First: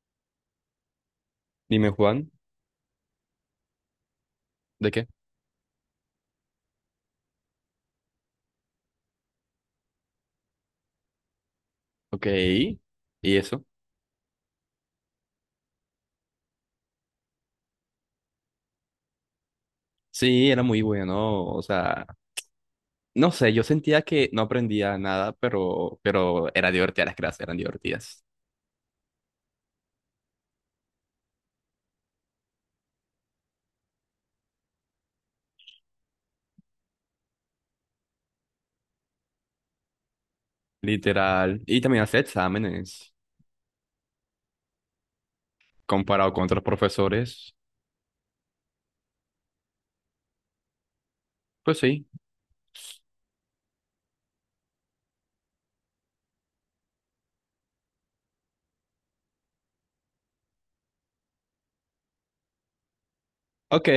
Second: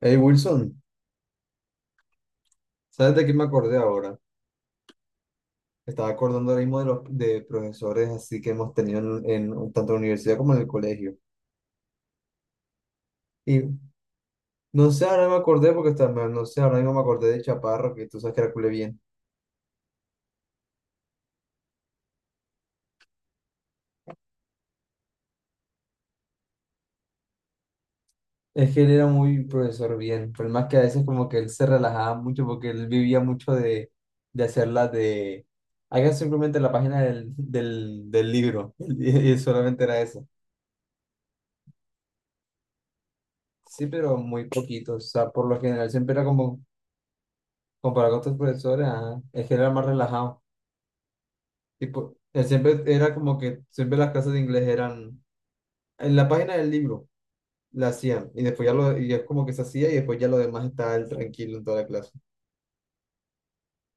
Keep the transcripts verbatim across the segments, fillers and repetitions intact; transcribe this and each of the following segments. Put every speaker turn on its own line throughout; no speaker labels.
Hey Wilson,
Dime, Juan.
¿sabes de qué me acordé ahora?
¿De qué?
Estaba acordando ahora mismo de los de profesores así que hemos tenido en, en tanto en la universidad como en el colegio.
Ok. ¿Y
Y
eso?
no sé, ahora me acordé porque está- me- no sé, ahora mismo me acordé de Chaparro, que tú sabes que era cule bien.
Sí, era muy bueno, o sea, no sé, yo sentía que no aprendía nada, pero, pero era divertida, las clases eran divertidas.
Es que él era muy profesor bien, pero más que a veces como que él se relajaba mucho porque él vivía mucho de, de hacerla de... Haga simplemente la página del, del, del libro y, y solamente era eso.
Literal, y también hacía exámenes,
Sí, pero muy poquito, o sea, por lo general siempre era
comparado con
como
otros profesores,
comparado con otros profesores, ajá, es que era más relajado.
pues sí.
Tipo, él siempre era como que siempre las clases de inglés eran en la página del libro, la hacían, y después ya lo, y es como que se hacía, y después ya lo demás estaba él tranquilo en toda la clase.
Ok.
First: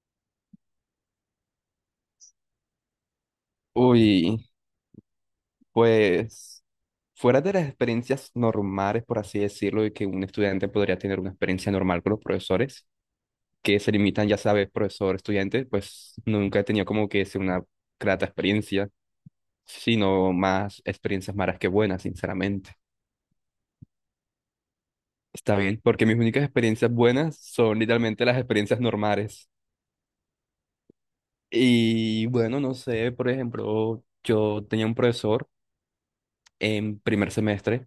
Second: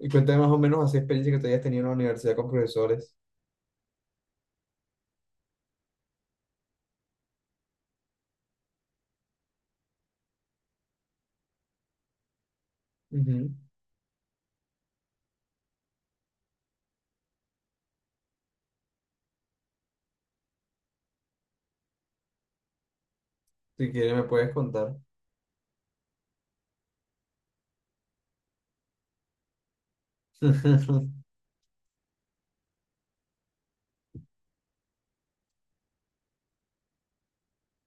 Y cuéntame más o menos así experiencia que tú hayas tenido en la universidad con profesores.
Uy, pues fuera de las experiencias normales, por así decirlo, y que un estudiante podría tener una experiencia normal con los profesores,
Ujú.
que se limitan, ya sabes, profesor, estudiante, pues nunca he tenido como que es una grata experiencia, sino más experiencias malas que buenas, sinceramente.
Si quieres, me puedes contar.
Está bien, porque mis únicas experiencias buenas son literalmente las experiencias normales. Y bueno, no sé, por ejemplo, yo tenía un profesor en primer semestre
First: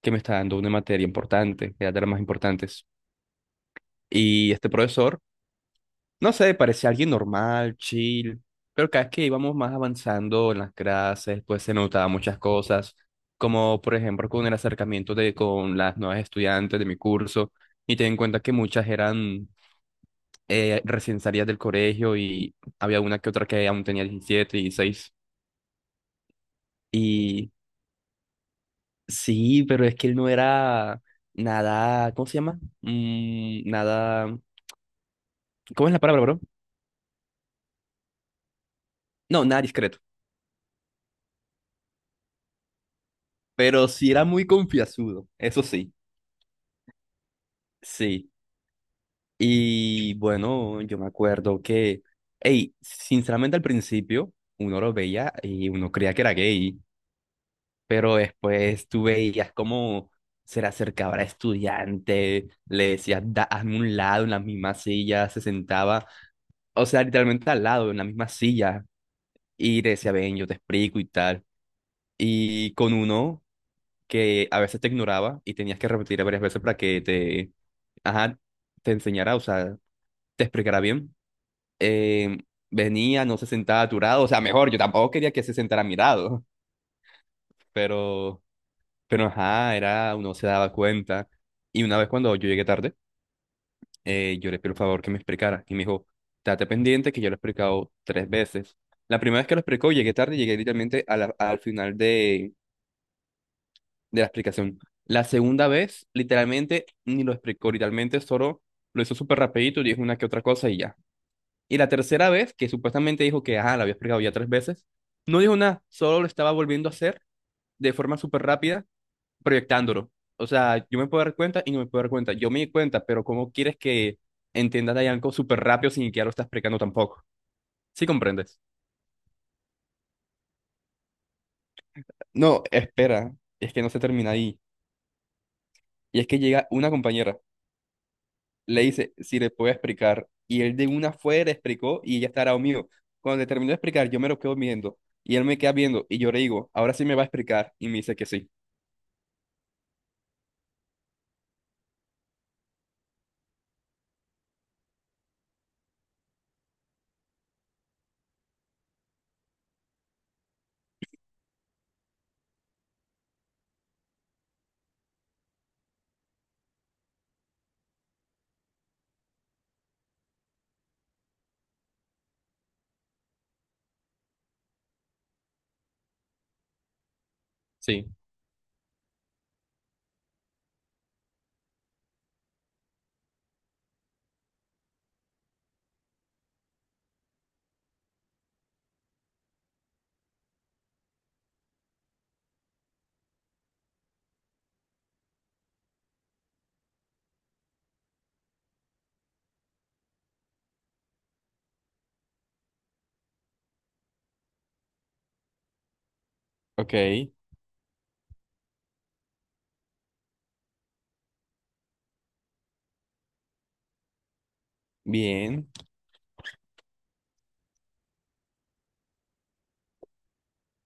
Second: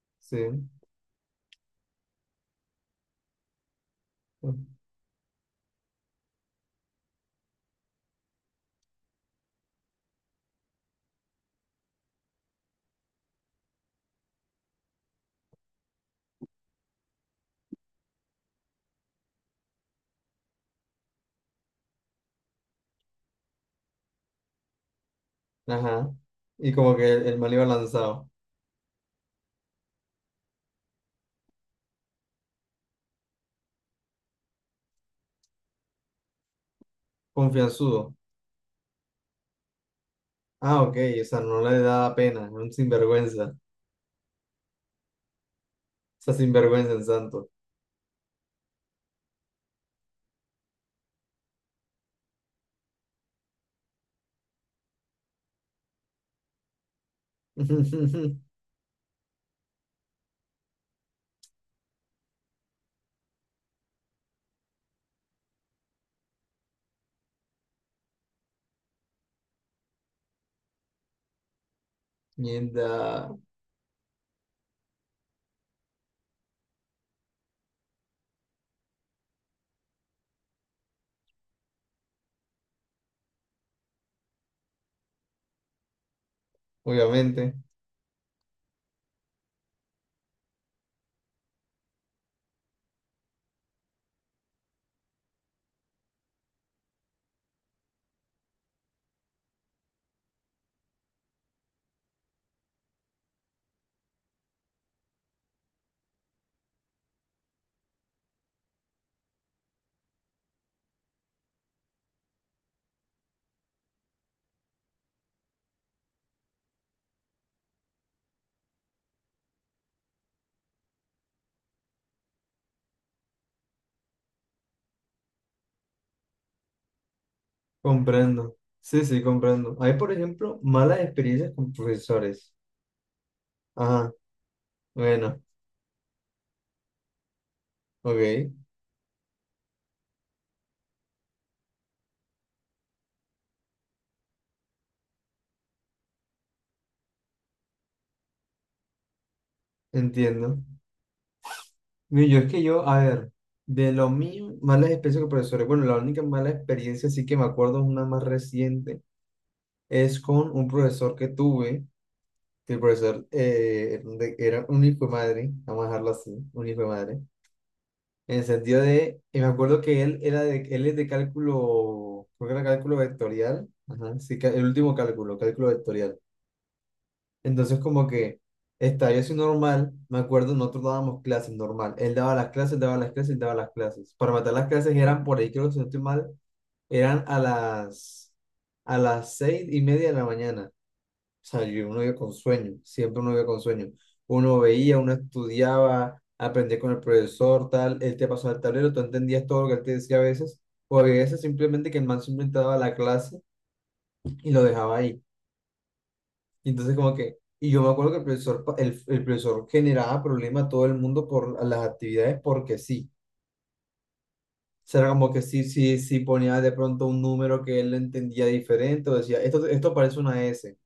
que me
Sí.
estaba dando una materia importante, era de las más importantes. Y este profesor no sé, parecía alguien normal, chill, pero cada vez que íbamos más avanzando en las clases, pues se notaban muchas cosas, como por ejemplo con el acercamiento de con las nuevas estudiantes de mi curso, y ten en cuenta que muchas eran eh, recién salidas del colegio y había una que otra que aún tenía diecisiete, dieciséis.
Ajá. Y como que el, el
Y
man iba lanzado,
sí, pero es que él no era nada, ¿cómo se llama? Mm, nada, ¿cómo es la palabra, bro?
confianzudo.
No, nada discreto,
Ah, ok, o sea, no le daba pena, era un sinvergüenza. O
pero sí era muy confianzudo, eso sí.
sea, sinvergüenza en santo.
Sí. Y bueno, yo me acuerdo que, hey, sinceramente al principio uno lo veía y uno creía que era gay, pero después tú veías cómo se le acercaba a estudiante, le decías, "Da- hazme un lado en la misma silla", se sentaba, o sea, literalmente al lado, en la misma silla, y le decía, ven, yo te explico y tal. Y con
Mierda,
uno que a veces te ignoraba y tenías que repetir varias veces para que te, ajá, te enseñara, o sea, te explicara bien. eh, Venía, no se sentaba a tu lado, o sea, mejor, yo tampoco quería que se sentara a mi lado,
obviamente,
pero, pero ajá, era, uno se daba cuenta. Y una vez cuando yo llegué tarde, eh, yo le pedí el favor que me explicara, y me dijo, date pendiente que yo lo he explicado tres veces. La primera vez que lo explicó, llegué tarde, llegué literalmente a la- al final de, de la explicación. La segunda vez, literalmente, ni lo explicó, literalmente solo lo hizo súper rapidito, dijo una que otra cosa y ya. Y la tercera vez, que supuestamente dijo que, ah, la había explicado ya tres veces, no dijo nada, solo lo estaba volviendo a hacer de forma súper rápida, proyectándolo. O sea, yo me puedo dar cuenta y no me puedo dar cuenta. Yo me di cuenta, pero ¿cómo quieres que entiendas ahí algo súper rápido sin que ya lo estás explicando tampoco? ¿Sí
comprendo.
comprendes?
Sí, sí, comprendo. Hay, por ejemplo, malas experiencias con profesores.
No, espera, es que no se
Ajá,
termina ahí.
bueno,
Y es que llega una compañera
ok,
le dice si le puede explicar. Y él de una fue, le explicó y ella estará mío. Cuando le terminó de explicar, yo me lo quedo viendo y él me queda viendo y yo le digo, ahora sí me va a explicar y me dice que sí.
entiendo. Mira, yo es que yo, a ver, de lo mío, malas experiencias con profesores. Bueno, la única mala experiencia sí que me acuerdo es una más reciente. Es con un profesor que tuve, que el profesor eh, de- era un hijo de madre, vamos a dejarlo así, un hijo de madre. En el sentido de, y me acuerdo que él era de, él es de cálculo, creo que era cálculo vectorial, ajá, sí, ca- el último cálculo, cálculo vectorial. Entonces como
Sí,
que estaba yo así normal, me acuerdo, nosotros dábamos clases normal, él daba las clases, daba las clases, daba las clases. Para matar las clases eran por ahí, creo que si no estoy mal, eran a las, a las seis y media de la mañana. O sea, yo, uno iba con sueño, siempre uno iba con sueño. Uno veía, uno estudiaba, aprendía con el profesor, tal, él te pasaba el tablero, tú entendías todo lo que él te decía a veces, o a veces simplemente que el man simplemente daba la clase y lo dejaba ahí. Y entonces
ok,
como que, y yo me acuerdo que el profesor, pa- el, el profesor generaba problemas a todo el mundo por las actividades porque sí. O sea, era como que sí,
bien.
sí, sí ponía de pronto un número que él entendía diferente, o decía, esto, esto parece una S,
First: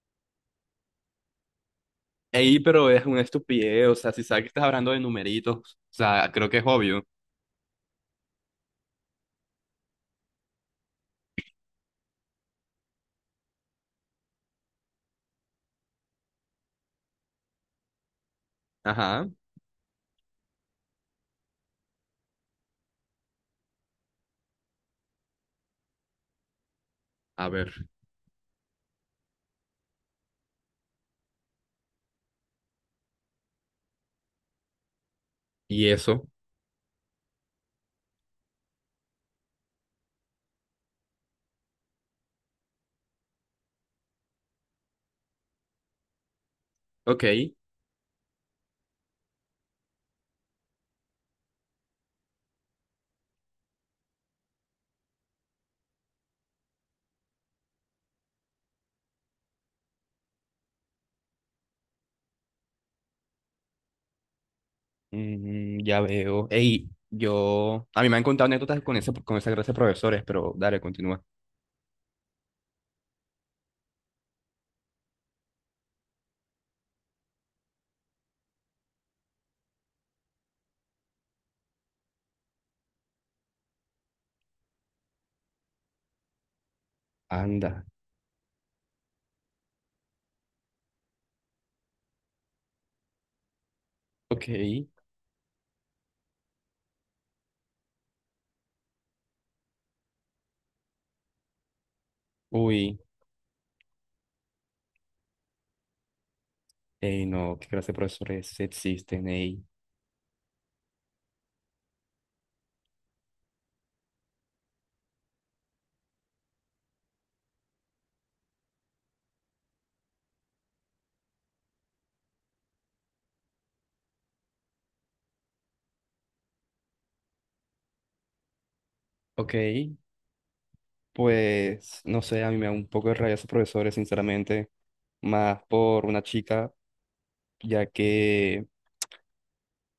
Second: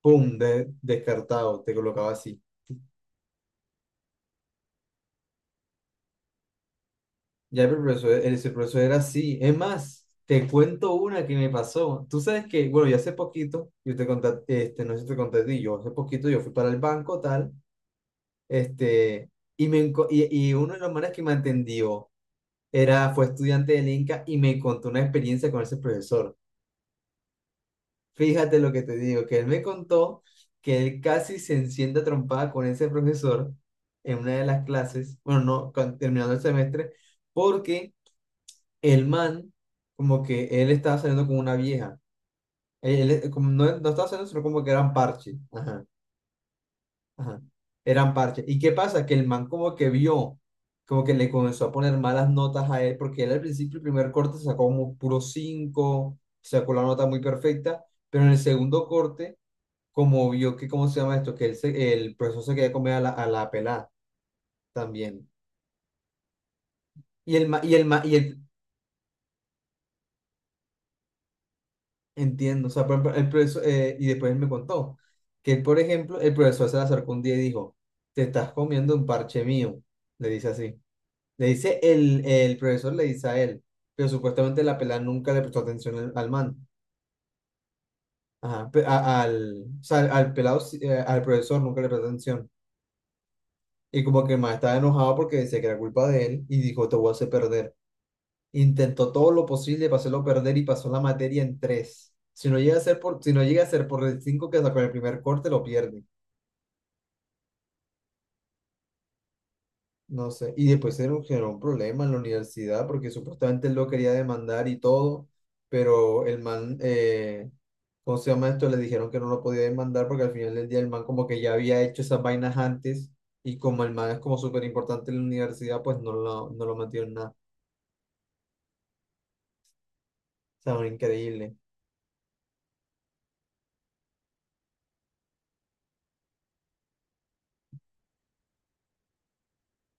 pum, de- descartado, te colocaba así.
Ey, pero es una estupidez, o sea, si sabes que estás hablando de numeritos, o sea, creo que es obvio.
Ya pero el profesor, ese profesor era así. Es más, te cuento una que me pasó. Tú sabes que, bueno, yo hace poquito, yo te conté, este, no sé si te conté a ti, yo hace poquito yo fui para el banco, tal,
Ajá,
este, y, me, enco- y, y uno de los manes que me atendió era, fue estudiante del Inca y me contó una experiencia con ese profesor.
a ver,
Fíjate lo que te digo, que él me contó que él casi se enciende a trompada con ese profesor en una de las clases, bueno, no,
y
con-
eso,
terminando el semestre, porque el man, como que él estaba saliendo con una vieja. Él, él- eh, como no, no estaba saliendo, sino como que eran parches. Ajá,
ok.
ajá. Eran parches. ¿Y qué pasa? Que el man como que vio, como que le comenzó a poner malas notas a él, porque él al principio, el primer corte sacó como puro cinco, sacó la nota muy perfecta, pero en el segundo corte, como vio que, ¿cómo se llama esto? Que él se- el profesor se quería comer a la, a la pelada también.
Mm, ya veo. Ey,
Y el, ma- y el,
yo,
ma-
a mí
y
me han
el,
contado anécdotas con ese, con esa clase de profesores, pero dale, continúa.
Entiendo, o sea, por ejemplo, el profesor, eh, y después él me contó que él, por ejemplo, el profesor se le acercó un día y dijo, te estás comiendo un parche mío, le dice así. Le dice el, el profesor, le dice a él, pero supuestamente la pelada nunca le prestó atención al, al man.
Anda,
Ajá, pe- a- al, o sea, al pelado, sí, eh, al profesor nunca le prestó atención. Y como que el
ok,
man estaba enojado porque decía que era culpa de él y dijo, te voy a hacer perder. Intentó todo lo posible para hacerlo perder y pasó la materia en tres. Si no llega a
uy.
ser por, si no llega a ser por el cinco que sacó en el primer corte, lo pierde.
Ey, no, qué clase de profesores existen, ey.
No sé. Y después era un, generó un problema en la universidad porque supuestamente él lo quería demandar y todo, pero el man, eh, ¿cómo se llama esto? Le dijeron que no lo podía demandar porque al final del día el man como que ya había hecho esas vainas antes y como el man es como súper importante en la universidad, pues no lo, no lo metió en nada.
Ok,
O sea, increíble.
pues no sé, a mí me da un poco de rabia esos profesores, sinceramente, más por una chica, ya que,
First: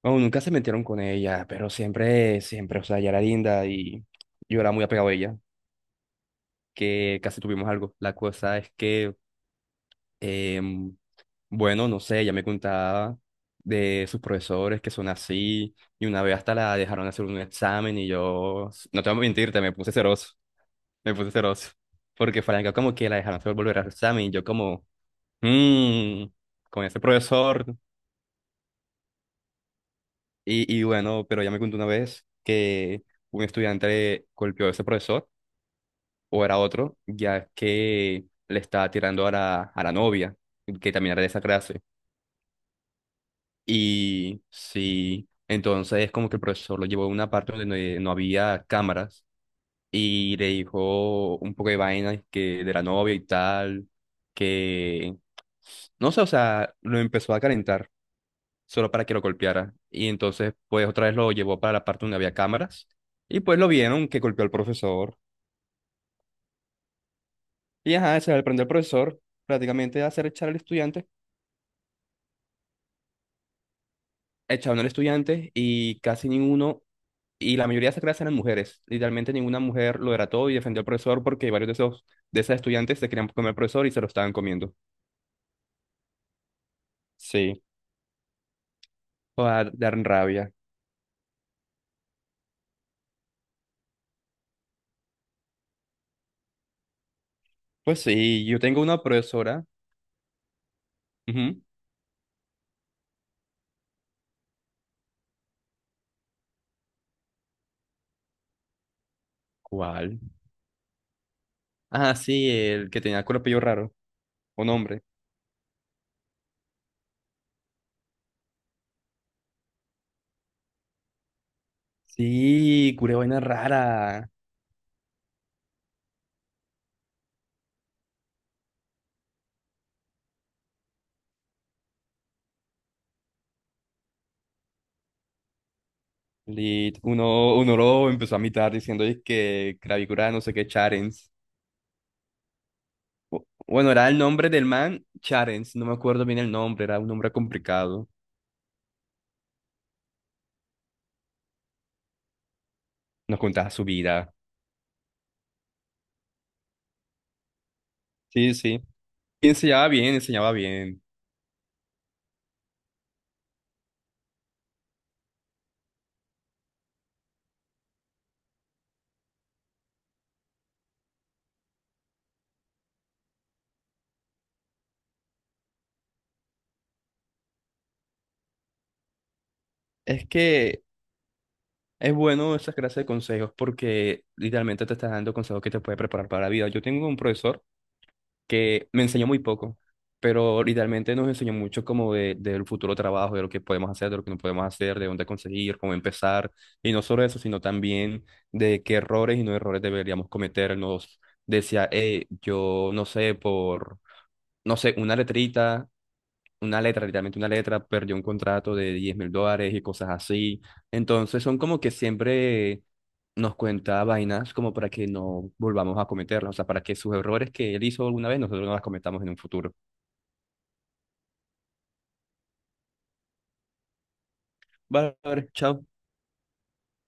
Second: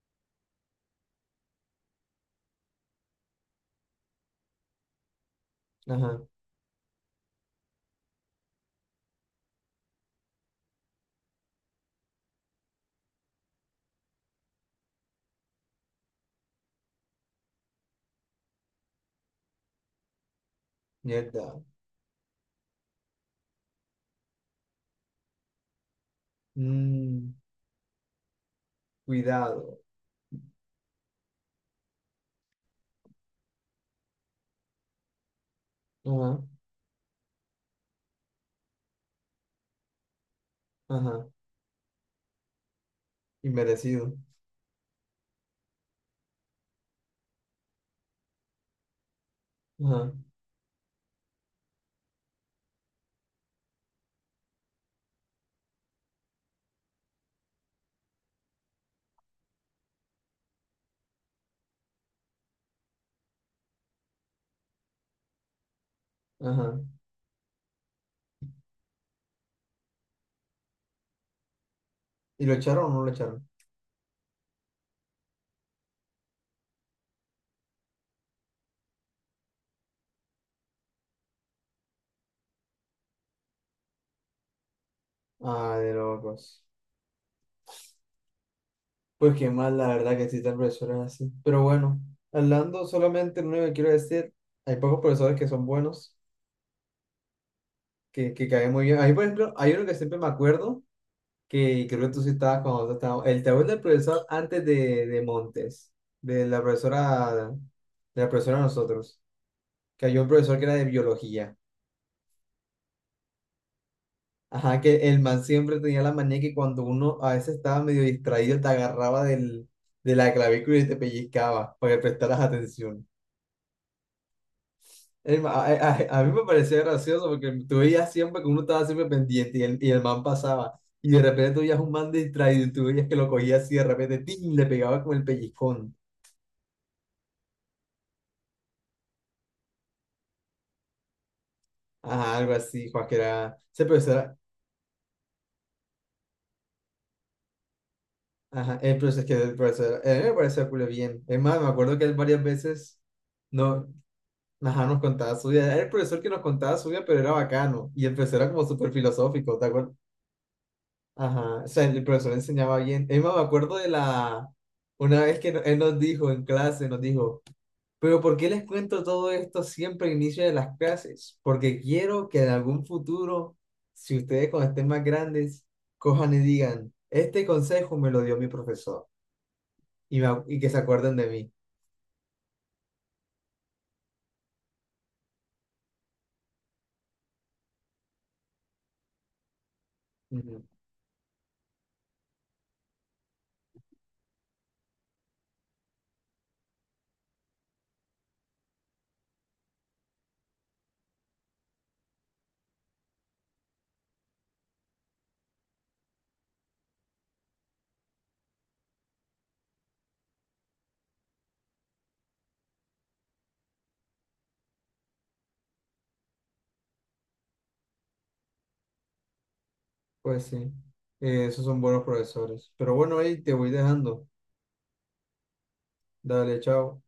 bueno, nunca se metieron con ella, pero siempre, siempre, o sea, ella era linda y yo era muy apegado a ella,
Ajá,
que casi tuvimos algo. La cosa es que, em, bueno, no sé, ella me contaba de sus profesores que son así, y una vez hasta la dejaron hacer un examen y yo, no te voy a mentirte, me puse celoso. Me puse
mierda.
celoso. Porque Franca como que la dejaron solo volver a su examen y yo como, mmm, con ese
Mm,
profesor.
cuidado.
Y, y bueno, pero ya me contó una vez que un estudiante golpeó a ese profesor,
Ajá,
o era otro, ya que le estaba tirando a la, a la novia, que también era
ajá,
de esa clase.
inmerecido.
Y sí, entonces como que el profesor lo llevó a una parte donde no no había cámaras
Ajá,
y le dijo un poco de vainas que de la novia y tal, que no sé, o sea, lo empezó a calentar solo para que lo golpeara. Y entonces, pues otra vez lo llevó para la parte donde había cámaras y pues lo vieron que golpeó al profesor.
ajá.
Y ajá, se le prendió al profesor prácticamente a hacer echar al estudiante,
¿Y lo echaron o no lo echaron?
echaron al estudiante y casi ninguno, y la mayoría de esas clases eran mujeres. Literalmente ninguna mujer lo era todo y defendió al profesor porque varios de esos, de esas estudiantes se querían comer al profesor y se lo estaban comiendo.
Ah, de locos.
Sí.
Pues
O
qué
dar,
mal, la
dar
verdad, que
rabia.
existen tal así. Pero bueno, hablando solamente, lo único que quiero decir, hay pocos profesores que son buenos,
Pues
que,
sí,
que
yo
caen
tengo
muy bien.
una
A mí, por ejemplo,
profesora.
hay uno que siempre me acuerdo,
Ujú.
que creo que tú sí estabas cuando tú estabas, el tabú del profesor antes de, de Montes, de la profesora, de la profesora de nosotros, que
¿Cuál?
había un profesor que era de biología.
Ah, sí, el que tenía cuerpillo raro. Un
Ajá,
hombre.
que el man siempre tenía la manía que cuando uno a veces estaba medio distraído, te agarraba del, de la clavícula y te pellizcaba para que prestaras
Sí,
atención.
curé vaina rara.
El ma- a, a- a mí me parecía gracioso porque tú veías siempre que uno estaba siempre pendiente y el, y el man pasaba. Y de repente tú veías un man distraído y tú veías que lo cogía así de repente, ¡tin!, le pegaba con el pellizcón.
Lit. Uno, uno lo empezó a imitar diciendo es que cravicura no sé qué Charens.
Ajá, algo así, Juan, que
Bu-
era... Ese
Bueno, era
profesor,
el
era...
nombre del man Charens. No me acuerdo bien el nombre, era un nombre complicado.
ajá, el profesor, es que el profesor, a mí me parecía culo bien. Es más, me acuerdo que él varias veces...
Nos contaba su
No,
vida.
ajá, nos contaba su vida. Era el profesor que nos contaba su vida, pero era bacano. Y el profesor era
Sí,
como
sí.
súper
Y
filosófico, ¿te
enseñaba
acuerdas?
bien, enseñaba bien.
Ajá, o sea, el profesor enseñaba bien. Es más, me acuerdo de la... Una vez que no- él nos dijo en clase, nos dijo, pero ¿por qué les cuento todo esto siempre al inicio de las clases? Porque quiero que en algún futuro, si ustedes cuando estén más grandes, cojan y digan, este consejo me lo dio mi profesor. Y, me
Es
ac- y que se
que
acuerden de mí.
es bueno esa clase de consejos porque literalmente te estás dando consejos que te puede preparar para la vida. Yo tengo un profesor que me enseñó muy poco, pero
Ujú.
literalmente nos enseñó mucho como de, del futuro trabajo, de lo que podemos hacer, de lo que no podemos hacer, de dónde conseguir, cómo empezar. Y no solo eso, sino también de qué errores y no errores deberíamos cometer. Nos decía, eh, yo no sé, por, no sé, una letrita una letra, literalmente una letra, perdió un contrato de diez mil dólares y cosas así. Entonces son como que siempre nos cuenta vainas como para que no volvamos a cometerlas, o sea, para que sus errores que él hizo alguna vez nosotros no las cometamos en un futuro.
Pues sí, eh, esos son buenos profesores. Pero bueno, ahí te voy dejando.
Vale, vale, chao.
Dale, chao.